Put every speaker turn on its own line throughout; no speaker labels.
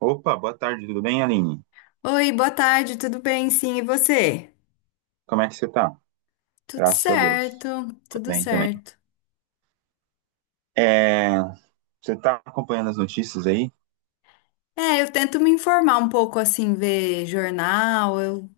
Opa, boa tarde, tudo bem, Aline?
Oi, boa tarde, tudo bem? Sim, e você?
Como é que você tá?
Tudo
Graças a Deus.
certo,
Tô
tudo
bem também.
certo.
É, você tá acompanhando as notícias aí?
É, eu tento me informar um pouco assim, ver jornal.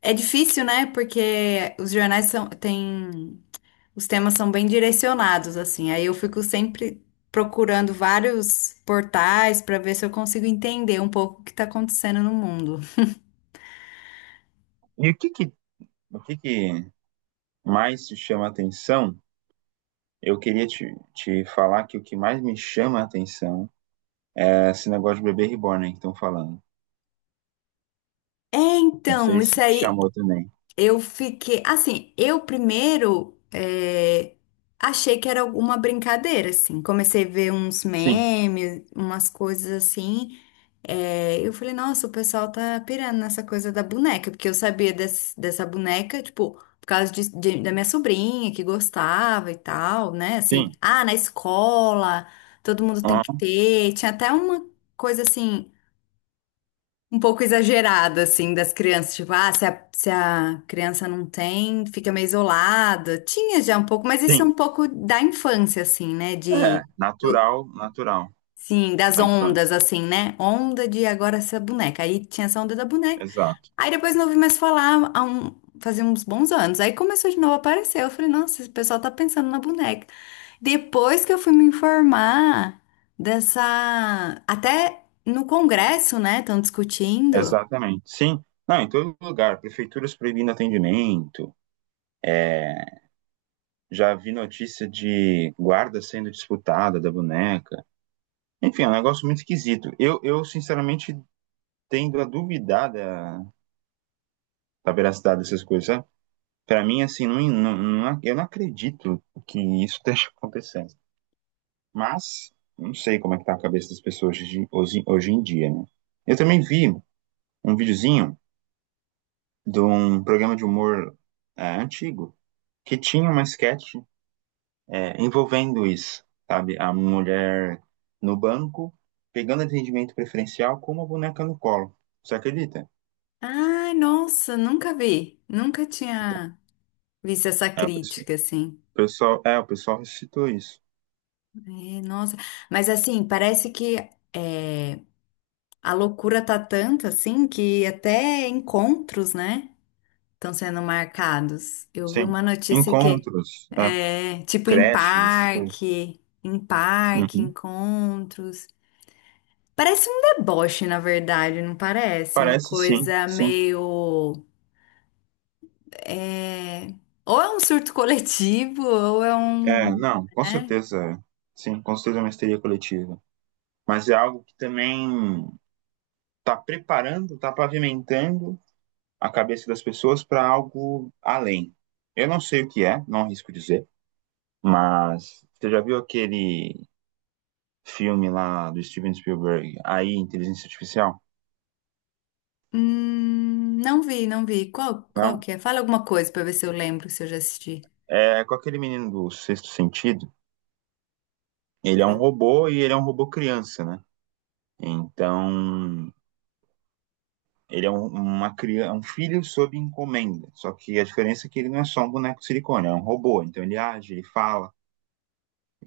É difícil, né? Porque os jornais são, tem os temas são bem direcionados assim. Aí eu fico sempre procurando vários portais para ver se eu consigo entender um pouco o que está acontecendo no mundo.
E o que que mais te chama a atenção? Eu queria te falar que o que mais me chama a atenção é esse negócio de bebê reborn aí que estão falando.
É,
Não sei
então, isso
se te
aí.
chamou também.
Eu fiquei, assim, eu primeiro achei que era alguma brincadeira, assim. Comecei a ver uns
Sim,
memes, umas coisas assim. Eu falei, nossa, o pessoal tá pirando nessa coisa da boneca, porque eu sabia dessa boneca, tipo, por causa da minha sobrinha que gostava e tal, né? Assim,
sim,
ah, na escola, todo mundo tem que
aham,
ter. Tinha até uma coisa assim um pouco exagerada, assim, das crianças. Tipo, ah, se a criança não tem, fica meio isolada. Tinha já um pouco, mas isso é
sim.
um pouco da infância, assim, né?
É,
Do-
natural, natural,
sim, das
da
ondas,
infância.
assim, né? Onda de agora essa boneca. Aí tinha essa onda da boneca.
Exato,
Aí depois não ouvi mais falar fazia uns bons anos. Aí começou de novo a aparecer. Eu falei, nossa, esse pessoal tá pensando na boneca. Depois que eu fui me informar dessa. Até no Congresso, né? Estão discutindo.
exatamente. Sim, não, em todo lugar. Prefeituras proibindo atendimento. Já vi notícia de guarda sendo disputada da boneca. Enfim, é um negócio muito esquisito. Eu sinceramente, tendo a duvidar da veracidade dessas coisas, sabe? Pra mim, assim, eu não acredito que isso esteja acontecendo. Mas não sei como é que tá a cabeça das pessoas hoje em dia, né? Eu também vi um videozinho de um programa de humor antigo, que tinha uma sketch envolvendo isso, sabe? A mulher no banco, pegando atendimento preferencial com uma boneca no colo. Você acredita?
Ai, nossa, nunca vi. Nunca tinha visto essa
É, o pessoal,
crítica, assim.
o pessoal- é, o pessoal ressuscitou isso.
É, nossa. Mas, assim, parece que é, a loucura tá tanto, assim, que até encontros, né, estão sendo marcados. Eu vi
Sim.
uma notícia que,
Encontros,
é, tipo, em
creches, essas coisas.
parque, em parque,
Uhum.
encontros. Parece um deboche, na verdade, não parece? Uma
Parece, sim,
coisa
sim.
meio. É, ou é um surto coletivo, ou é
É,
um,
não, com
né?
certeza, é. Sim, com certeza é uma histeria coletiva. Mas é algo que também está preparando, está pavimentando a cabeça das pessoas para algo além. Eu não sei o que é, não arrisco dizer. Mas você já viu aquele filme lá do Steven Spielberg, AI, Inteligência Artificial?
Não vi, não vi. Qual
Não?
que é? Fala alguma coisa pra ver se eu lembro, se eu já assisti.
É com aquele menino do Sexto Sentido. Ele é um robô e ele é um robô criança, né? Então, ele é uma criança, um filho sob encomenda. Só que a diferença é que ele não é só um boneco de silicone, é um robô. Então ele age, ele fala.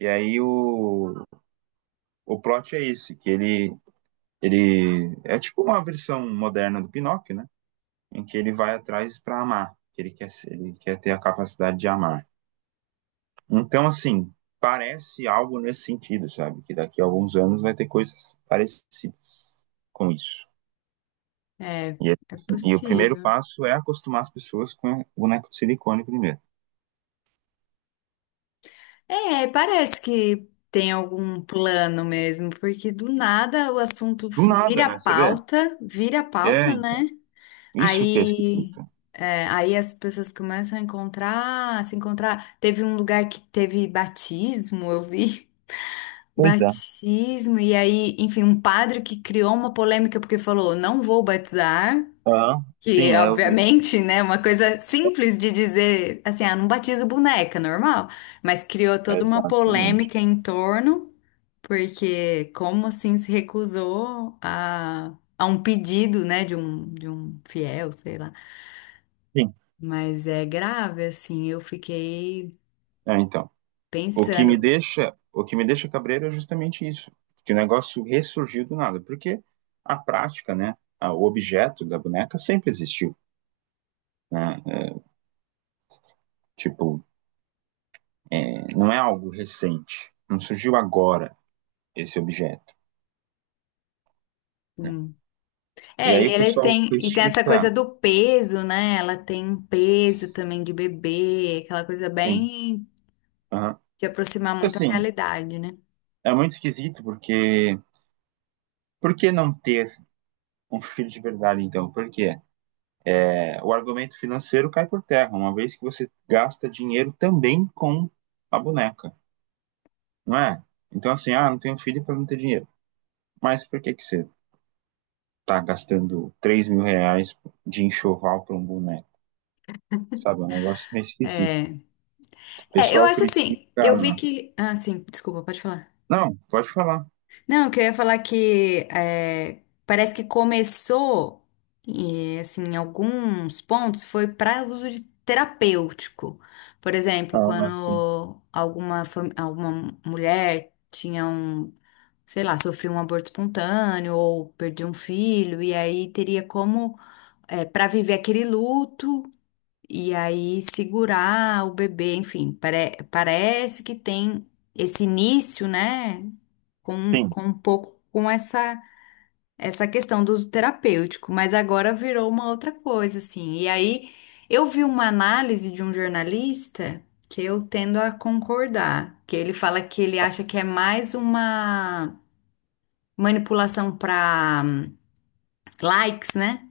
E aí o plot é esse, que ele é tipo uma versão moderna do Pinóquio, né? Em que ele vai atrás para amar, que ele quer ter a capacidade de amar. Então, assim, parece algo nesse sentido, sabe? Que daqui a alguns anos vai ter coisas parecidas com isso.
É. É
Assim, e o primeiro
possível.
passo é acostumar as pessoas com o boneco de silicone primeiro.
É, parece que tem algum plano mesmo, porque do nada o assunto
Do nada, né? Você vê?
vira
É,
pauta,
então.
né?
Isso que é
Aí,
esquisito.
aí as pessoas começam a encontrar, a se encontrar. Teve um lugar que teve batismo, eu vi.
Pois é.
Batismo, e aí, enfim, um padre que criou uma polêmica porque falou, não vou batizar,
Ah,
que
sim, eu vi.
obviamente, né, uma coisa simples de dizer, assim, ah, não batizo boneca, normal, mas criou toda uma
Exatamente.
polêmica em torno, porque como assim se recusou a um pedido, né, de um fiel, sei lá.
Sim,
Mas é grave, assim, eu fiquei
então. O que me
pensando.
deixa, o que me deixa cabreiro é justamente isso, que o negócio ressurgiu do nada, porque a prática, né, o objeto da boneca sempre existiu, né? É, tipo, não é algo recente, não surgiu agora esse objeto, né?
Hum.
E
É,
aí o pessoal
e tem essa coisa
critica,
do peso, né? Ela tem um peso também de bebê, aquela coisa
sim,
bem
aham.
de aproximar muito a
Assim,
realidade, né?
é muito esquisito porque, por que não ter um filho de verdade então? Por quê? É, o argumento financeiro cai por terra, uma vez que você gasta dinheiro também com a boneca, não é? Então, assim, não tenho filho para não ter dinheiro. Mas por que, que você tá gastando R$ 3.000 de enxoval para um boneco? Sabe, é um negócio meio esquisito.
É.
O
É, eu
pessoal
acho assim,
critica.
eu vi que. Ah, sim, desculpa, pode falar.
Não, pode falar.
Não, que eu ia falar que é, parece que começou, e, assim, em alguns pontos, foi para uso de terapêutico. Por exemplo,
Ah, sim.
quando alguma mulher tinha um, sei lá, sofreu um aborto espontâneo ou perdeu um filho, e aí teria como, para viver aquele luto. E aí segurar o bebê, enfim, parece que tem esse início, né, com,
Sim.
com um pouco com essa questão do uso terapêutico, mas agora virou uma outra coisa, assim. E aí eu vi uma análise de um jornalista que eu tendo a concordar, que ele fala que ele acha que é mais uma manipulação para likes, né?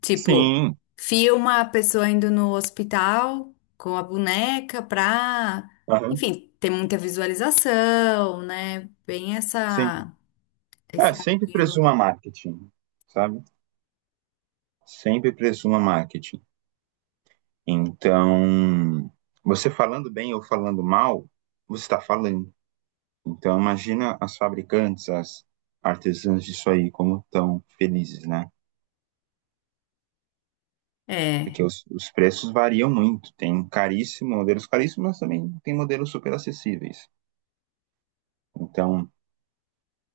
Tipo,
Sim.
filma a pessoa indo no hospital com a boneca pra,
Aham,
enfim, ter muita visualização, né? Bem
sim.
essa,
É,
esse
sempre
apelo.
presuma marketing, sabe? Sempre presuma marketing. Então, você falando bem ou falando mal, você está falando. Então, imagina as fabricantes, as artesãs disso aí, como estão felizes, né?
É.
Porque os preços variam muito. Tem caríssimo, modelos caríssimos, mas também tem modelos super acessíveis. Então,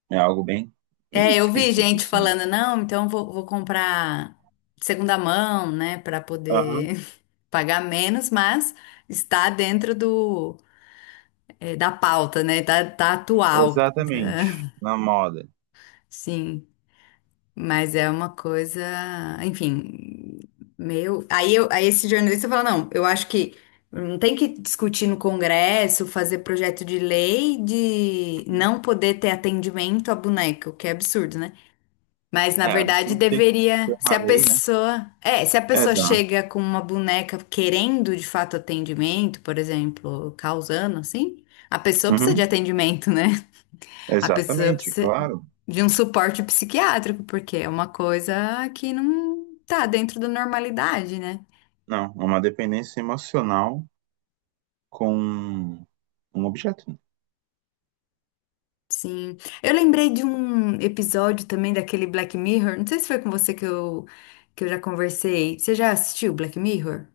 é algo bem, bem
É, eu vi
esquisito,
gente
assim.
falando, não, então vou, comprar de segunda mão, né, pra
Aham,
poder pagar menos, mas está dentro da pauta, né? Tá, tá atual.
exatamente.
Tá,
Na moda.
sim. Mas é uma coisa, enfim, meio. Aí esse jornalista fala: não, eu acho que não tem que discutir no Congresso, fazer projeto de lei de
Uhum.
não poder ter atendimento a boneca, o que é absurdo, né? Mas na
É
verdade
absurdo ter que ter
deveria, se
uma
a
lei, né?
pessoa, é, se a pessoa
Exato.
chega com uma boneca querendo de fato atendimento, por exemplo, causando assim, a pessoa precisa de
Uhum,
atendimento, né? A pessoa
exatamente,
precisa
claro.
de um suporte psiquiátrico, porque é uma coisa que não tá dentro da normalidade, né?
Não, é uma dependência emocional com um objeto?
Sim. Eu lembrei de um episódio também daquele Black Mirror. Não sei se foi com você que eu, já conversei. Você já assistiu Black Mirror?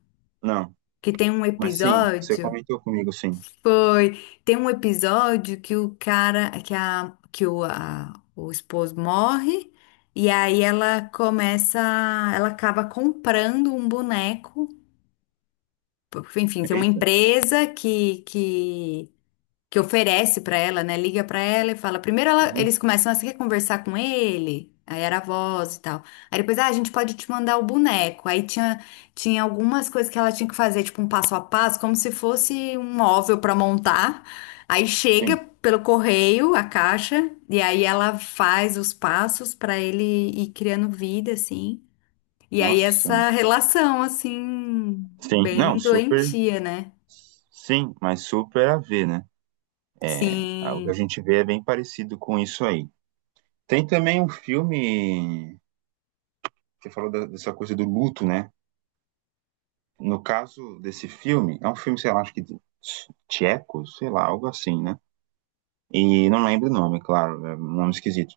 Não,
Que tem um
mas sim, você
episódio.
comentou comigo, sim.
Foi. Tem um episódio que o cara. Que, a, que o, a- O esposo morre. E aí ela começa. Ela acaba comprando um boneco. Enfim, tem uma
Eita,
empresa que oferece para ela, né? Liga para ela e fala. Primeiro
uhum,
eles começam a se conversar com ele, aí era a voz e tal. Aí depois, ah, a gente pode te mandar o boneco. Aí tinha algumas coisas que ela tinha que fazer, tipo um passo a passo, como se fosse um móvel para montar. Aí chega
sim.
pelo correio a caixa, e aí ela faz os passos para ele ir criando vida, assim. E aí
Nossa, mano.
essa relação, assim,
Sim, não,
bem
super,
doentia, né?
sim, mas super a ver, né? Ah, o que a
Sim.
gente vê é bem parecido com isso aí. Tem também um filme, você falou dessa coisa do luto, né? No caso desse filme, é um filme, sei lá, acho que tcheco, sei lá, algo assim, né? E não lembro o nome, claro, é um nome esquisito.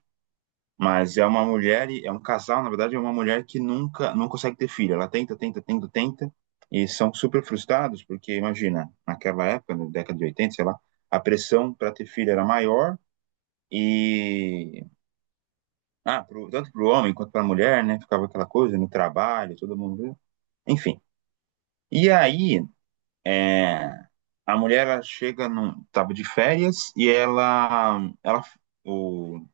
Mas é uma mulher, é um casal, na verdade, é uma mulher que nunca, não consegue ter filho. Ela tenta, tenta, tenta, tenta, e são super frustrados, porque imagina, naquela época, na década de 80, sei lá, a pressão para ter filho era maior, e. Ah, tanto para o homem quanto para a mulher, né? Ficava aquela coisa no trabalho, todo mundo, né? Enfim. E aí, é, a mulher ela chega, tava de férias, e ela o,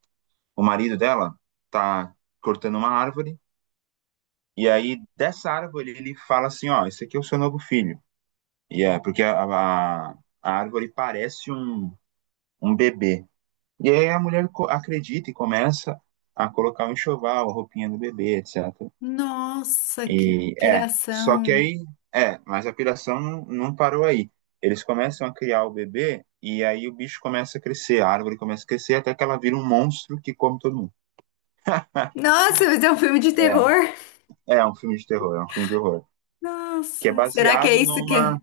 o marido dela tá cortando uma árvore. E aí, dessa árvore, ele fala assim: Ó, esse aqui é o seu novo filho. E é, porque a árvore parece um bebê. E aí a mulher acredita e começa a colocar o enxoval, a roupinha do bebê, etc.
Nossa, que
E é, só que
piração.
aí, mas a piração não, não parou aí. Eles começam a criar o bebê e aí o bicho começa a crescer, a árvore começa a crescer até que ela vira um monstro que come todo mundo.
Nossa, mas é um filme de terror.
É, é um filme de terror, é um filme de horror, que é
Nossa, será
baseado numa,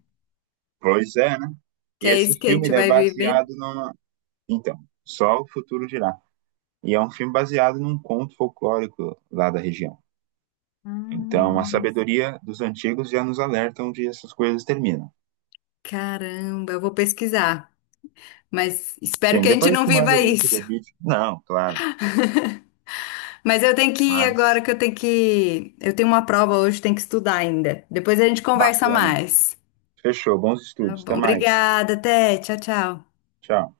pois é.
que
E
é
esse
isso que a
filme
gente
ele é
vai viver?
baseado no. Então, só o futuro dirá. E é um filme baseado num conto folclórico lá da região.
Ah,
Então, a
nossa.
sabedoria dos antigos já nos alerta onde essas coisas terminam.
Caramba, eu vou pesquisar. Mas espero
Sim,
que a gente
depois eu
não
te mando
viva
o link
isso.
do vídeo. Não, claro,
Mas eu tenho que ir agora,
mas
que. Eu tenho uma prova hoje, tenho que estudar ainda. Depois a gente conversa
bacana.
mais.
Fechou, bons
Tá
estudos, até
bom,
mais.
obrigada, até. Tchau, tchau.
Tchau.